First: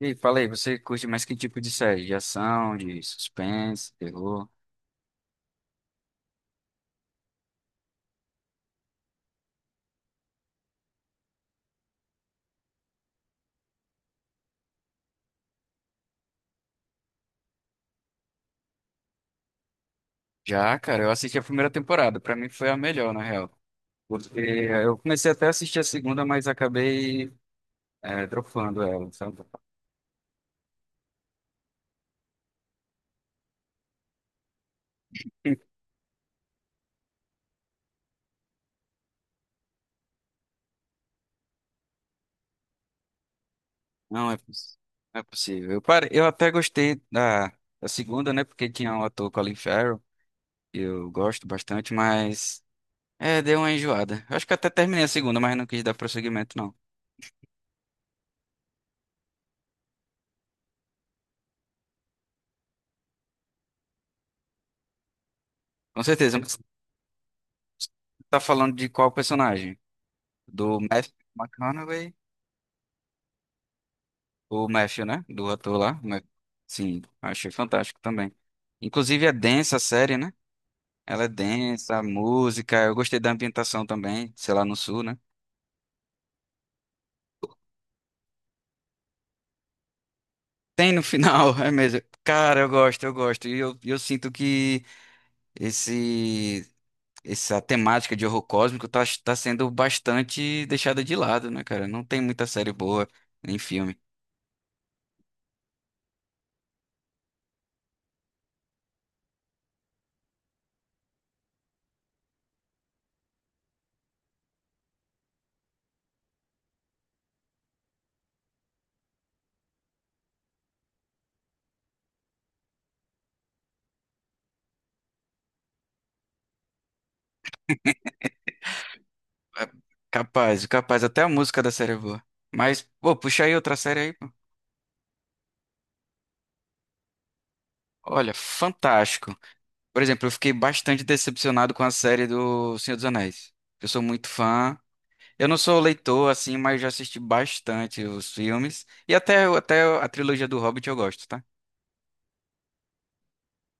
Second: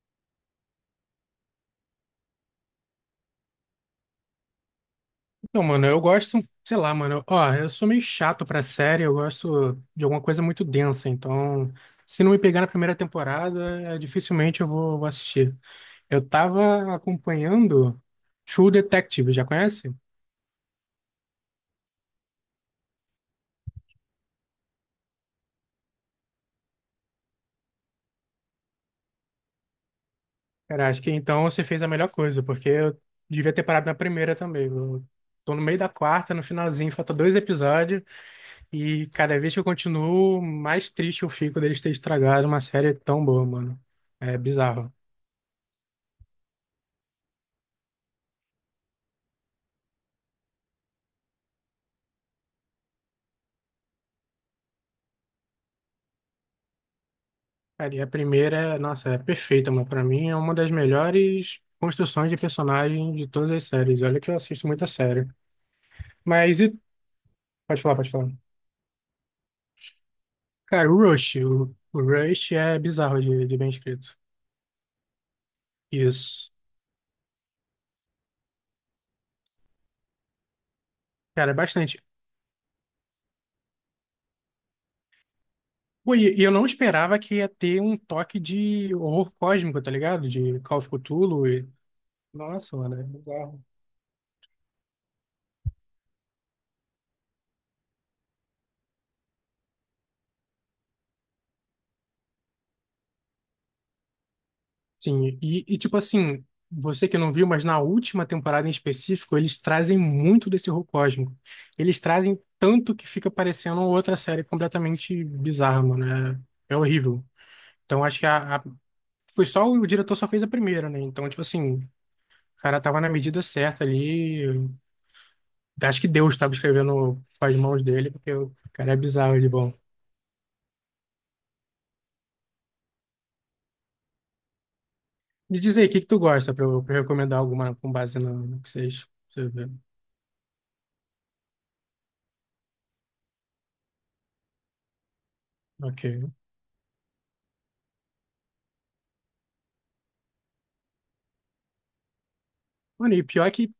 E aí, fala aí, você curte mais que tipo de série? De ação, de suspense, terror? Não, mano, eu gosto, sei lá, mano. Ó, eu sou meio chato pra série, eu gosto de alguma coisa muito densa, então se não me pegar na primeira temporada, dificilmente eu vou assistir. Eu tava acompanhando True Detective, já conhece? Já, cara, eu assisti a primeira temporada. Pra mim foi a melhor, na real. Porque eu comecei até a assistir a segunda, mas acabei dropando ela, sabe? Cara, acho que então você fez a melhor coisa, porque eu devia ter parado na primeira também. Eu tô no meio da quarta, no finalzinho, falta dois episódios, e cada vez que eu continuo, mais triste eu fico deles ter estragado uma série tão boa, mano. Não é, É poss- bizarro. não é possível. Eu até gostei da segunda, né? Porque tinha o ator Colin Farrell, que eu gosto bastante, mas deu uma enjoada. Eu acho que até terminei a segunda, mas não quis dar prosseguimento, não. Cara, e a primeira, nossa, é perfeita, mano. Pra mim é uma das melhores construções de personagem de todas as séries. Olha que eu assisto muita série. Com certeza, mas você Mas e... Pode falar, pode falar. tá falando de qual personagem? Do Cara, o Matthew Rush. O McConaughey? Rush é bizarro de bem escrito. O Matthew, né? Do ator lá. Isso. Sim, achei fantástico também. Inclusive é densa a série, né? Ela é Cara, é densa, bastante. a música. Eu gostei da ambientação também, sei lá, no sul, né? Pô, e eu não esperava que ia ter um toque de horror cósmico, tá ligado? De Call of Tem no Cthulhu final, e... é mesmo. Cara, eu Nossa, mano, gosto, é eu gosto. E bizarro. eu sinto que esse, essa temática de horror cósmico tá sendo bastante deixada de lado, né, cara? Não tem muita série boa, nem filme. Sim, e tipo assim, você que não viu, mas na última temporada em específico, eles trazem muito desse horror cósmico. Eles trazem tanto que fica parecendo outra série completamente bizarra, mano. É, é horrível. Então acho que foi só o diretor só fez a primeira, né? Então, tipo assim, o cara tava na medida certa ali. Acho que Deus estava escrevendo com as mãos dele, porque o cara é bizarro de É, bom. capaz, capaz, até a música da série é boa. Mas, pô, puxa aí outra série aí, pô. Me diz aí, o que que tu gosta pra eu recomendar alguma com base Olha, no que fantástico. você vê? Por exemplo, eu fiquei bastante decepcionado com a série do Senhor dos Anéis. Eu sou muito fã. Eu não sou Ok. leitor, assim, mas já assisti bastante os filmes. E até a trilogia do Hobbit eu gosto, tá? Mano, e pior que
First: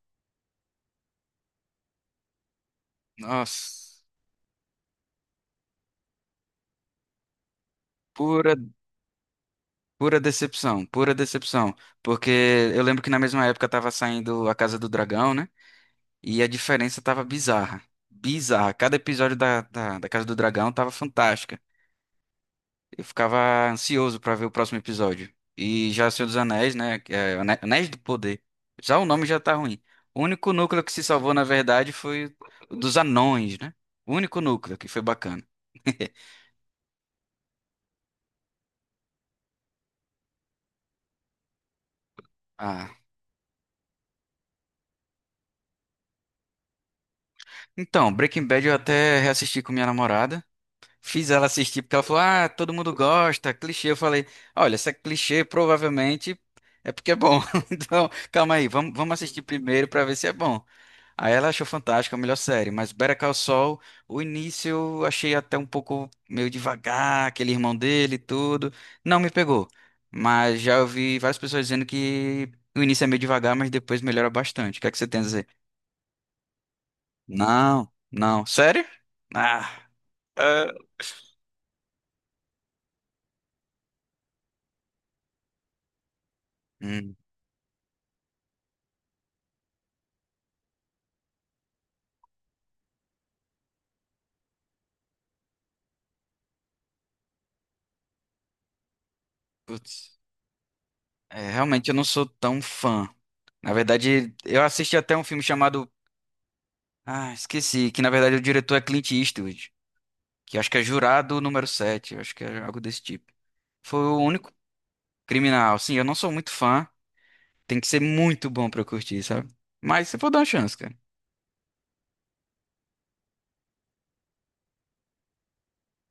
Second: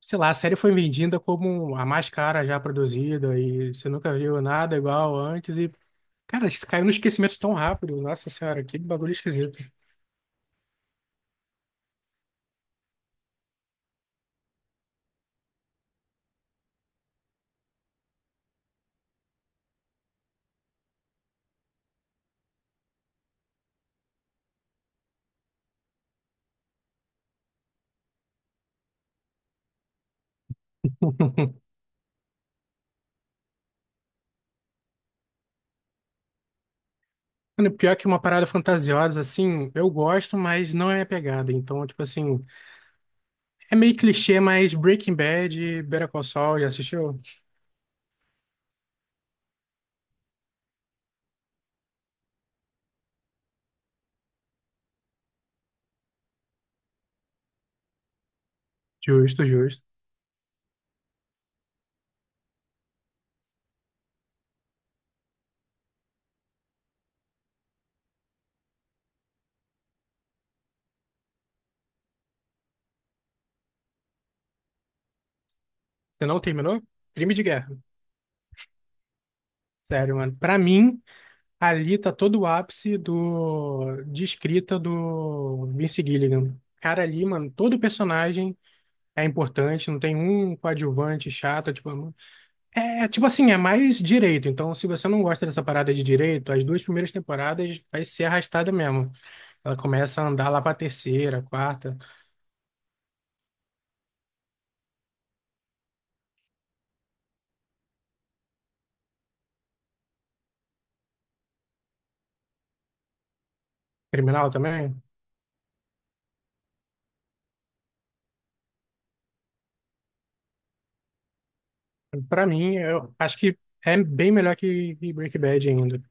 sei lá, a série foi vendida como a mais cara já produzida e você Nossa, nunca viu nada igual antes e, cara, isso caiu no esquecimento tão rápido. Nossa pura, senhora, que bagulho esquisito. pura decepção, pura decepção. Porque eu lembro que na mesma época tava saindo A Casa do Dragão, né? E a diferença tava bizarra. Bizarra. Cada episódio da Casa do Dragão tava fantástica. Eu ficava ansioso pra ver o próximo episódio. E já Senhor dos Anéis, né? Que é Anéis do Poder. Já o nome já tá ruim. O único núcleo que se salvou, na verdade, foi o dos anões, né? O único núcleo que foi bacana. Mano, pior que uma parada fantasiosa, assim, eu gosto, mas não é minha pegada. Então, tipo assim, Ah, é meio clichê, mas Breaking Bad e Better Call Saul, já assistiu? então, Breaking Bad eu até reassisti com minha namorada. Fiz ela assistir porque ela falou: "Ah, todo mundo gosta, clichê." Eu falei: "Olha, se é clichê, provavelmente é porque é bom." Então, calma aí, vamos assistir Justo, justo. primeiro pra ver se é bom. Aí ela achou fantástica, a melhor série, mas Better Call Saul, o início eu achei até um pouco meio devagar, aquele irmão dele e tudo, não me pegou. Mas já ouvi várias pessoas dizendo que o início é meio devagar, mas depois melhora bastante. O que é que você tem a dizer? Você não terminou? Crime de guerra. Não, não. Sério? Ah, Sério, mano. Pra é, mim, ali tá todo o ápice de escrita do Vince Gilligan. Cara, hum, ali, mano, todo personagem é importante, não tem um coadjuvante chato, tipo, é, tipo assim, é mais direito. Então, se você não gosta dessa parada de direito, as duas primeiras temporadas vai ser arrastada mesmo. Ela putz. começa a andar lá pra terceira, É, realmente eu quarta, não sou tão fã. Na verdade, eu assisti até um filme chamado... Ah, esqueci, que na verdade o diretor é Clint Eastwood. Que acho que é jurado número 7, acho que é algo desse tipo. Foi o criminal único também. criminal, sim. Eu não sou muito fã, tem que ser muito bom pra eu curtir, sabe? Mas você pode dar uma chance, cara. Pra mim, eu acho que é bem melhor que Breaking Bad ainda.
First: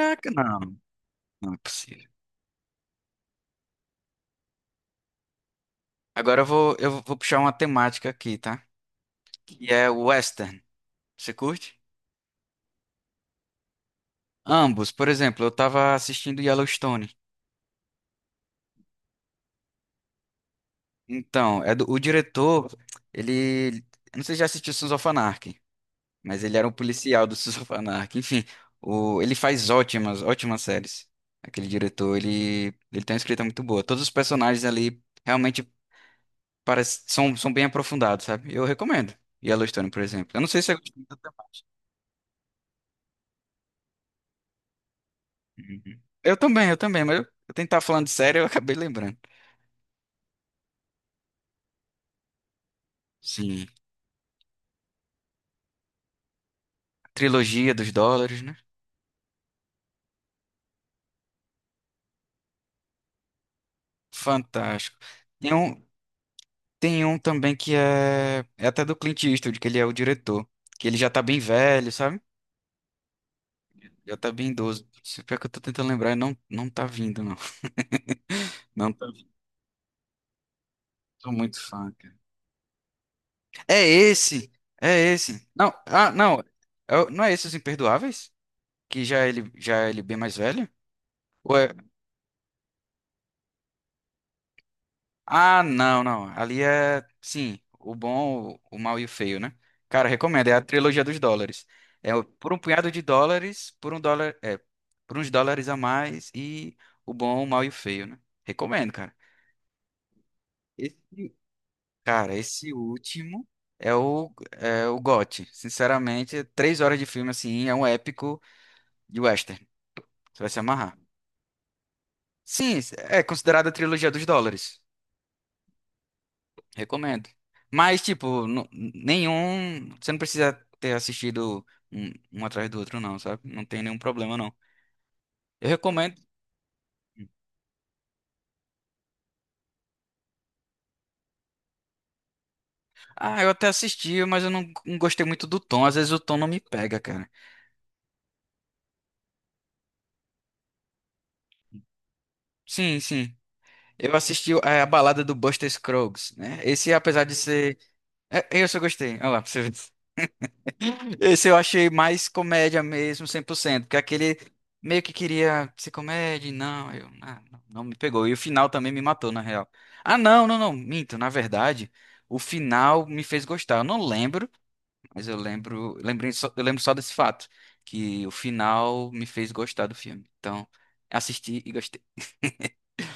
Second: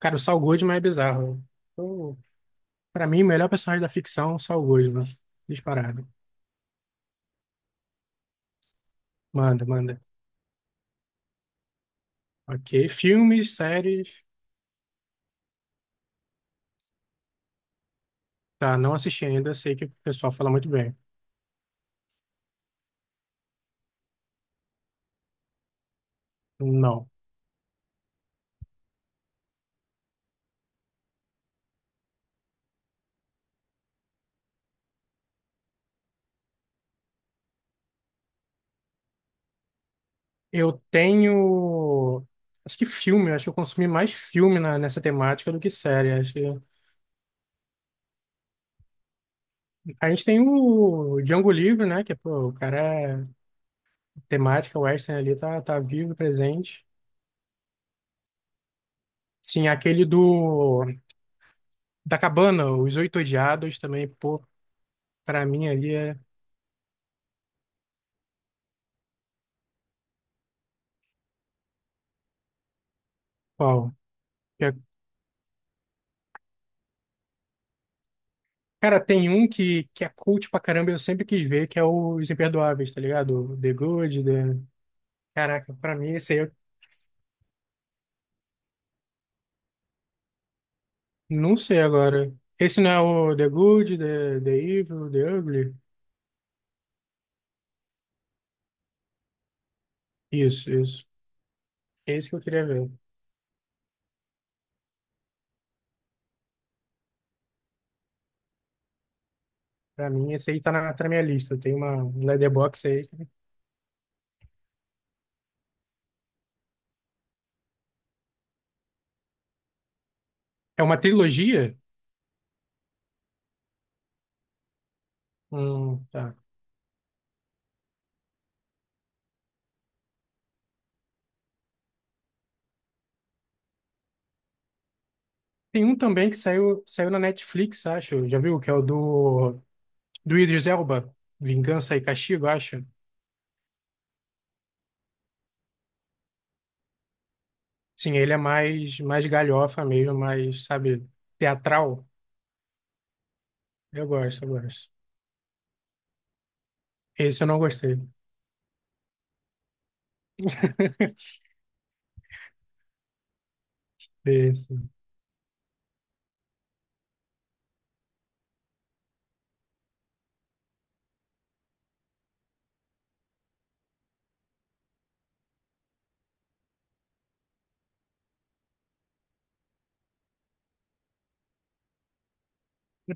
Cara, o Saul Goodman não, é bizarro. não é possível. Pra mim, o melhor personagem da ficção, Saul Goodman. Disparado. Agora eu vou puxar uma temática aqui, tá? Manda, Que é manda. o western. Você curte? Ok. Filmes, séries. Ambos, por exemplo, eu tava assistindo Yellowstone. Tá, não assisti ainda. Sei que o pessoal fala muito bem. Então, é do, o diretor, ele, eu não sei se já assistiu Sons of Anarchy. Mas ele era um Não. policial do Sons of Anarchy. Enfim, o, ele faz ótimas séries. Aquele diretor, ele tem uma escrita muito boa. Todos os personagens ali realmente parece, são, são bem aprofundados, sabe? Eu recomendo. Yellowstone, por exemplo. Eu não sei se Eu eu gostei tanto. tenho. Acho que filme. Acho que eu consumi mais filme nessa temática do que Uhum. série. Acho Eu que... também, eu também, mas eu tentar falando de série, eu acabei lembrando. A gente tem o Django Livre, né? Que, pô, o cara. é- Sim. Temática western ali tá vivo, presente. Trilogia dos dólares, né? Sim, aquele do. Da Cabana, Os Oito Odiados também, pô. Fantástico. Pra Tem mim um, ali é. tem um também que é, é até do Clint Eastwood, que ele é o diretor. Que ele já tá bem velho, sabe? Qual? Já tá bem idoso. Se pior que eu tô tentando lembrar, não, não tá vindo, não. Não Cara, tá vindo. tem um que é cult pra caramba, eu sempre Tô quis muito ver, que é fã, o cara. Os Imperdoáveis, tá ligado? O The É Good, esse! The... É esse! Não, Caraca, pra ah, mim esse aí não. eu É o- não é esse Os Imperdoáveis? Que já é ele bem mais velho? não Ou é... sei agora. Esse não é o The Good, The Evil, The Ah, Ugly? não, não. Ali é, sim, o bom, o mau e o feio, né? Cara, recomendo. É a Isso, trilogia isso. dos dólares. É o- Esse que eu por um queria ver. punhado de dólares, por um dólar, é, por uns dólares a mais e o bom, o mau e o feio, né? Recomendo, cara. Pra mim, esse aí tá na minha Esse lista. Tem uma cara, esse Letterboxd aí. último é o, é o GOT. Sinceramente, três horas de filme, assim, é um épico de western. Você vai se É amarrar. uma trilogia? Sim, é considerada a trilogia dos dólares. Tá. Recomendo. Mas, tipo, nenhum. Você não precisa ter assistido um, um atrás do outro, não, sabe? Não tem nenhum problema, não. Eu Tem um recomendo. também que saiu na Netflix, acho. Já viu? Que é o do Idris Elba. Vingança e Castigo, acho. Ah, eu até assisti, mas eu não gostei muito do tom. Às vezes o tom não me pega, cara. Sim, ele é mais galhofa mesmo, mais, sabe, teatral. Sim, sim. Eu Eu gosto, eu assisti é, a gosto. balada do Buster Scruggs, né? Esse, apesar de Esse eu não ser gostei. é, esse eu gostei. Olha lá, pra você ver. Esse eu achei mais comédia mesmo, 100%. Porque aquele Esse. meio que queria ser comédia, e não, eu, ah, não, não me pegou. E o final também me matou, na real. Ah, não, não, não, minto. Na verdade, o final me fez gostar. Eu não lembro, mas eu lembro, lembrei só, eu lembro só desse fato, que o final me fez gostar do filme. Então, assisti e gostei.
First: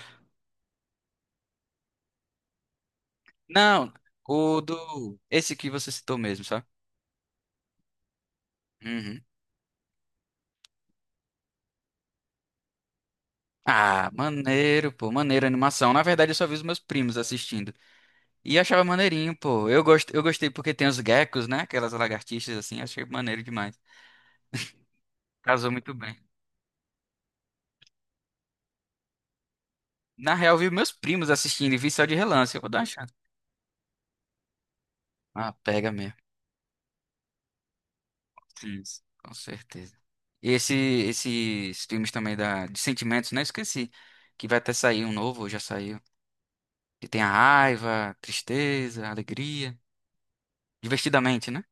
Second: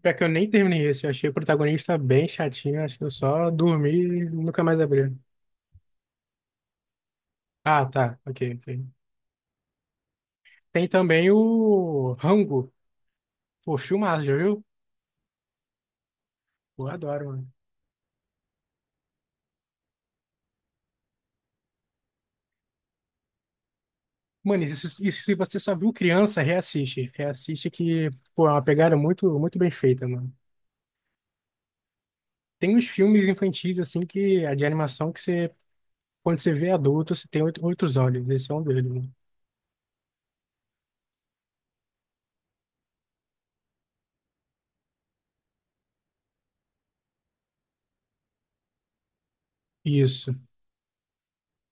Pior que eu nem terminei esse. Eu achei o protagonista bem chatinho. Acho que eu só dormi Não, e o nunca mais abri. do, esse que você citou mesmo, sabe? Ah, tá. Ok, ok. Uhum. Tem também o Rango. Pô, Ah, filmaço, já viu? maneiro, pô, maneiro a animação. Na verdade, eu só vi os meus Pô, eu primos adoro, mano. assistindo. E achava maneirinho, pô. Eu gostei porque tem os geckos, né? Aquelas lagartixas assim, achei maneiro demais. Mano, e se você Casou só viu muito bem. criança, reassiste. Reassiste que, pô, é uma pegada muito, muito bem feita, mano. Na real, vi meus primos assistindo e vi só de relance. Eu vou Tem dar uma uns chance. filmes infantis, assim, que, de animação que Ah, você pega mesmo. Quando você vê adulto, você tem oito, oito olhos. Esse é um Sim, deles, né? com certeza. E esse, esses filmes também da... de sentimentos, né? Esqueci. Que vai até sair um novo, já saiu. Que tem a raiva, tristeza, alegria. Isso, Divertidamente, né?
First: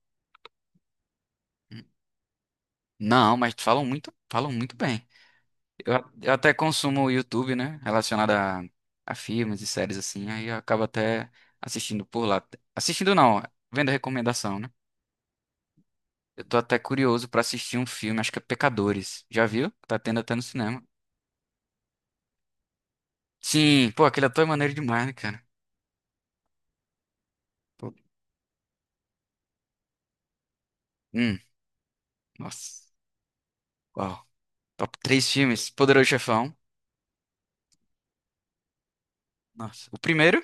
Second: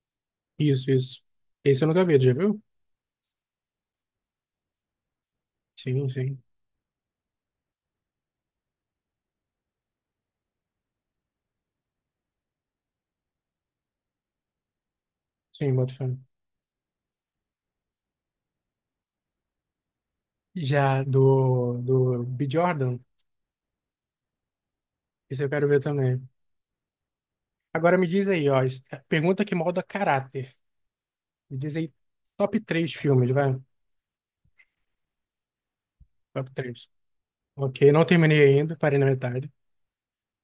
isso, isso. Hum. Esse eu nunca vi, tu já viu? Não, mas falam muito bem. Eu, Sim, a- eu sim. até consumo o YouTube, né? Relacionado a filmes e séries assim. Aí eu acabo até assistindo por lá. Assistindo não, vendo recomendação, né? Sim, boto fé. Eu tô até curioso pra assistir um filme, acho que é Pecadores. Já viu? Tá tendo até no cinema. Já do B. Jordan, Sim, pô, aquele ator é maneiro demais, né, cara? esse eu quero ver também. Pô, Agora me diz aí, ó. Pergunta que molda caráter. hum, Me diz aí, top nossa. três filmes, vai. Uau. Top três filmes. Poderoso Top Chefão. três. Ok, não terminei ainda, parei na metade. Nossa. O primeiro?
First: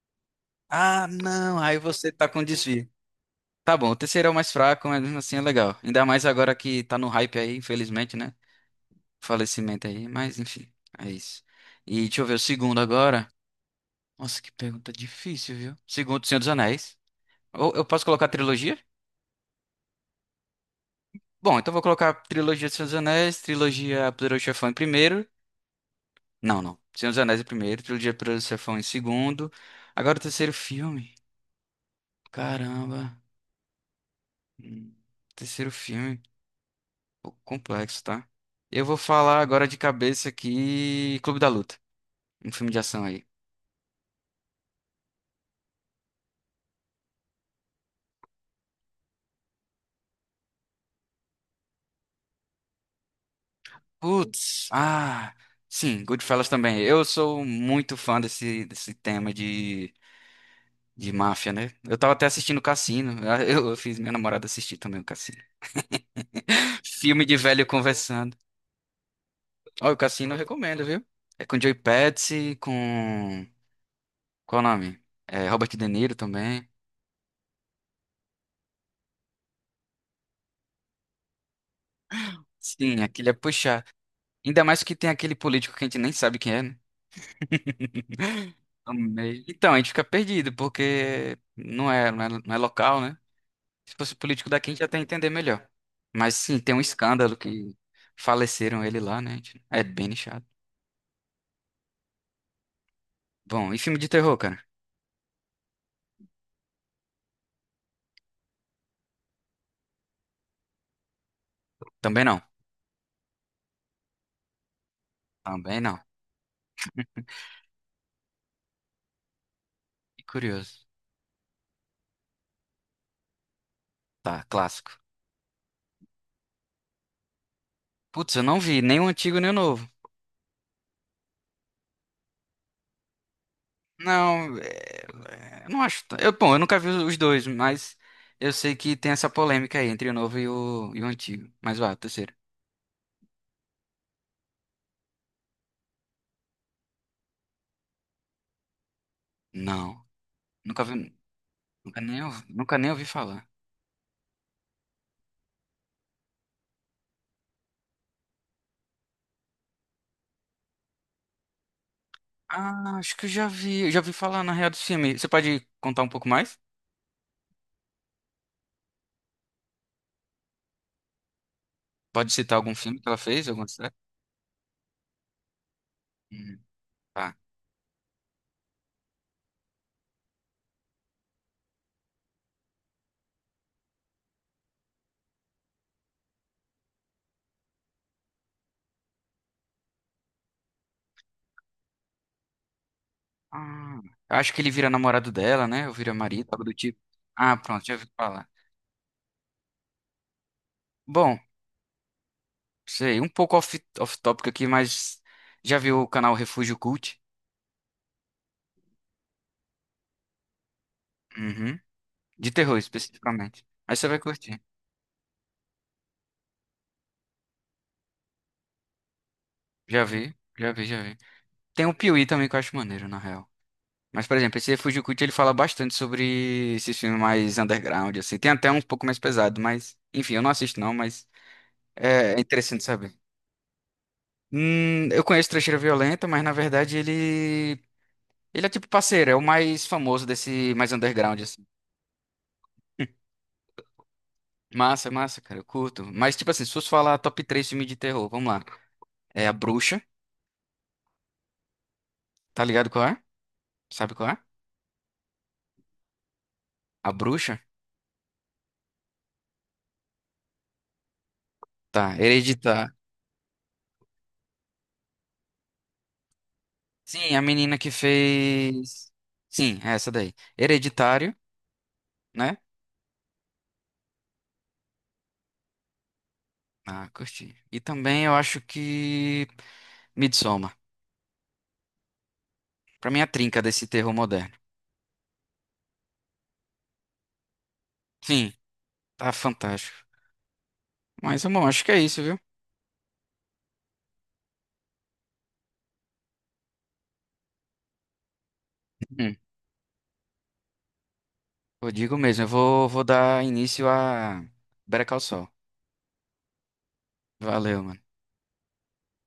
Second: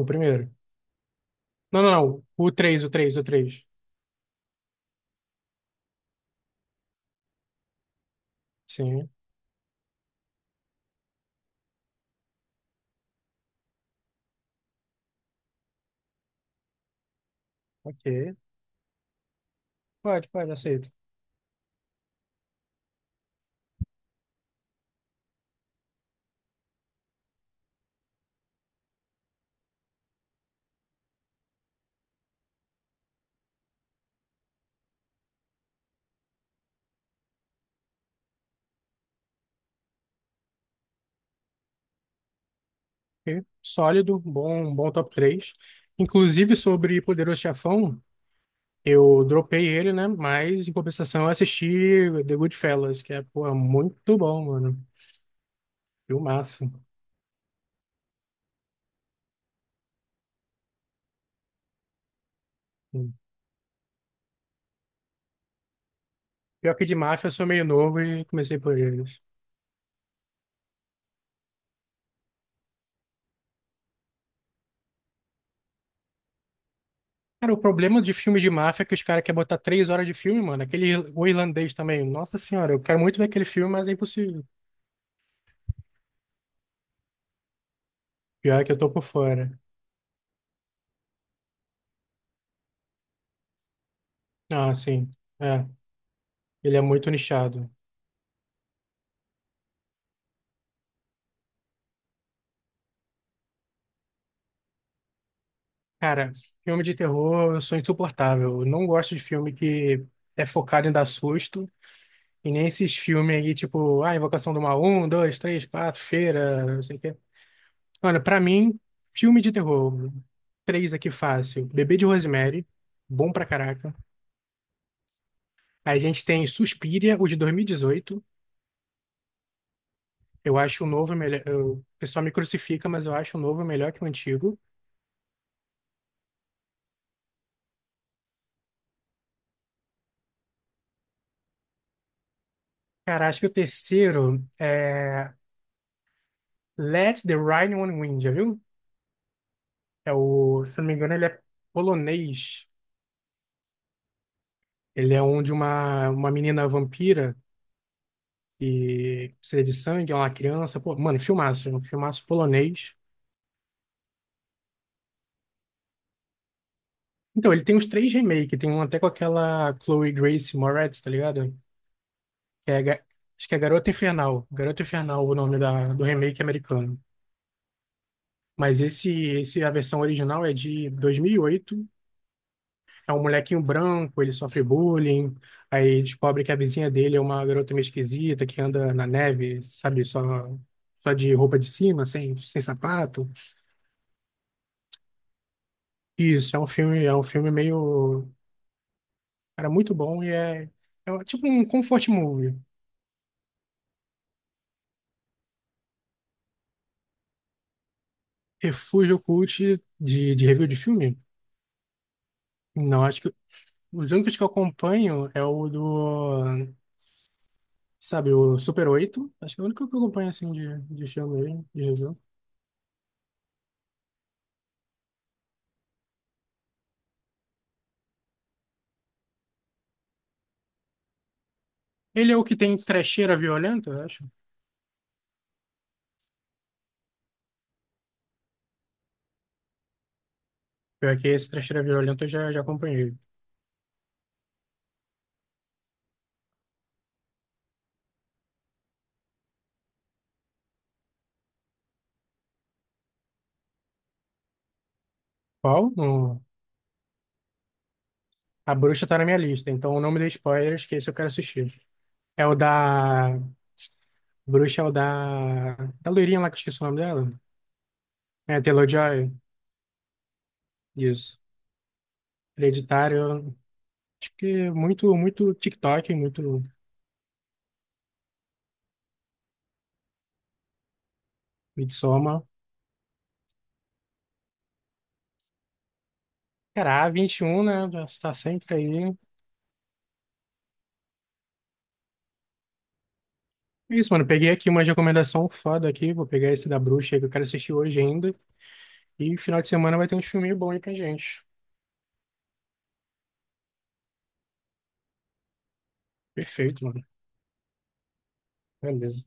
O primeiro. Ah, não. Aí Não, não, você não. tá com O três, desvio. o três, o três. Tá bom, o terceiro é o mais fraco, mas mesmo assim é legal. Ainda mais agora que tá no hype aí, infelizmente, né? Sim, Falecimento aí, mas enfim, é isso. E deixa eu ver o segundo agora. Nossa, que pergunta difícil, viu? Segundo, Senhor dos Anéis. Ou eu posso colocar ok. trilogia? Pode, pode, aceito. Bom, então vou colocar trilogia do Senhor dos Anéis, trilogia Poderoso Chefão em primeiro. Não, não. Senhor dos Anéis em primeiro, trilogia Poderoso Chefão em segundo. Agora o terceiro filme. Caramba. Hum, Terceiro filme. Um pouco complexo, tá? Eu vou falar agora de cabeça aqui Clube da Luta. Um filme de ação aí. Ok. Sólido, bom, um bom top 3. Inclusive sobre Poderoso Chefão, eu dropei ele, né? Mas em compensação eu assisti The Goodfellas, que é, pô, é muito bom, Putz, mano. ah, sim, Goodfellas Filmaço. também. Eu sou muito fã desse tema de máfia, né? Eu tava até assistindo o Cassino. Ah, Eu fiz minha namorada assistir também o Cassino. Pior que de Filme máfia eu de sou meio velho novo e conversando. comecei por eles. Ó, o Cassino eu recomendo, viu? É com Joey Pesci, com... Qual o nome? É, Robert De Niro também. Cara, o problema de filme de máfia é que os caras querem botar 3 horas de filme, mano. Aquele o irlandês também. Nossa senhora, eu quero Sim, muito ver aquele é aquele filme, puxar. mas é impossível. Ainda mais que tem aquele político que a gente nem sabe quem é, né? Pior que eu tô por Amei. fora. Então, a gente fica perdido, porque não é local, né? Se fosse político daqui, a Ah, gente ia até sim. entender É. melhor. Mas sim, tem Ele é um muito escândalo nichado. que faleceram ele lá, né? A gente? É bem nichado. Bom, e filme de terror, cara? Cara, filme de terror eu sou insuportável. Eu não gosto de filme que é focado em dar susto. Também não. E nem esses filmes aí, tipo, ah, Invocação do Mal, um, dois, três, Também não. quatro, Feira, não sei o quê. Mano, pra mim, filme de terror, Que curioso. três aqui fácil. Bebê de Rosemary, bom pra caraca. Tá, clássico. A gente tem Suspiria, o de 2018. Putz, eu não vi nem o antigo nem o novo. Eu acho o novo melhor. O pessoal me crucifica, mas eu acho o novo melhor que o Não, antigo. é, é, não acho. Eu, bom, eu nunca vi os dois, mas eu sei que tem essa polêmica aí entre o novo e o antigo. Mas vá, o terceiro. Cara, acho que o terceiro é Let the Right One Win, já viu? Não, É o, se eu nunca não me engano, vi, ele é polonês. nunca nem ouvi falar. Ele é onde uma menina vampira que precisa de sangue, é uma criança. Pô, mano, filmaço, é um filmaço polonês. Ah, acho que eu já vi falar na real do filme. Você pode contar um pouco mais? Então, ele tem os três remakes. Tem um até com aquela Chloe Grace Moretz, tá ligado? Pode citar algum Que é, filme que ela fez? acho que é Alguma Garota série? Infernal. Garota Infernal, o nome do remake Hum, americano. tá. Mas esse, a versão original é de 2008. É um molequinho branco, ele sofre bullying, aí descobre que a vizinha dele é uma garota meio esquisita que anda na neve, sabe, só de roupa de cima, sem sapato. Ah, eu acho que ele vira namorado dela, né? Ou vira marido, Isso, algo do tipo. É um filme Ah, pronto, já ouvi meio, falar. cara, muito bom e Bom, tipo um comfort movie. sei, um pouco off, off-topic aqui, mas já viu o canal Refúgio Cult? Refúgio Cult de review de filme? Uhum. De terror, Não, acho que especificamente. Aí você os vai únicos que eu curtir. acompanho é o do, sabe, o Super 8. Acho que é o único que eu Já acompanho vi, assim já de, vi, já de vi. filme, de Tem o review. Piuí também que eu acho maneiro, na real. Mas, por exemplo, esse Refúgio Cult, ele fala bastante sobre esses filmes mais underground, assim. Tem até um pouco mais pesado, mas... Enfim, eu não assisto não, mas Ele é é é o que tem interessante saber. trecheira violenta, eu acho. Eu conheço Trecheira Violenta, mas na verdade ele. Ele é tipo parceiro, é o mais famoso desse mais Pior que underground, esse assim. Trecheira Violenta eu já acompanhei. Massa, massa, cara, eu curto. Mas, tipo assim, se fosse falar top 3 filme de terror, vamos lá. É A Bruxa, tá ligado qual é? Sabe qual é? Qual? A Bruxa? A Bruxa tá na minha lista, então não me dê spoilers, que esse eu quero assistir. Tá, É o Hereditar. da. Bruxa é o da. Da loirinha lá que eu esqueci o nome dela. Sim, a menina que É, fez. Taylor-Joy. Sim, é essa daí. Hereditário, Isso. né? Hereditário. Acho que muito, muito TikTok, muito Ah, curti. E também eu acho que. Midsommar. Midsommar. Pra mim, é a trinca desse terror moderno. Cara, a 21 né? Já está Sim, sempre aí. tá fantástico. Mas, bom, acho que é isso, viu? É isso, mano. Peguei aqui uma recomendação foda aqui. Vou pegar esse da Bruxa aí que eu quero assistir hoje ainda. Hum. E final de semana vai ter um filminho bom aí pra gente. Eu digo mesmo, eu vou dar início a Better Call Saul. Perfeito, mano. Valeu, mano. Beleza.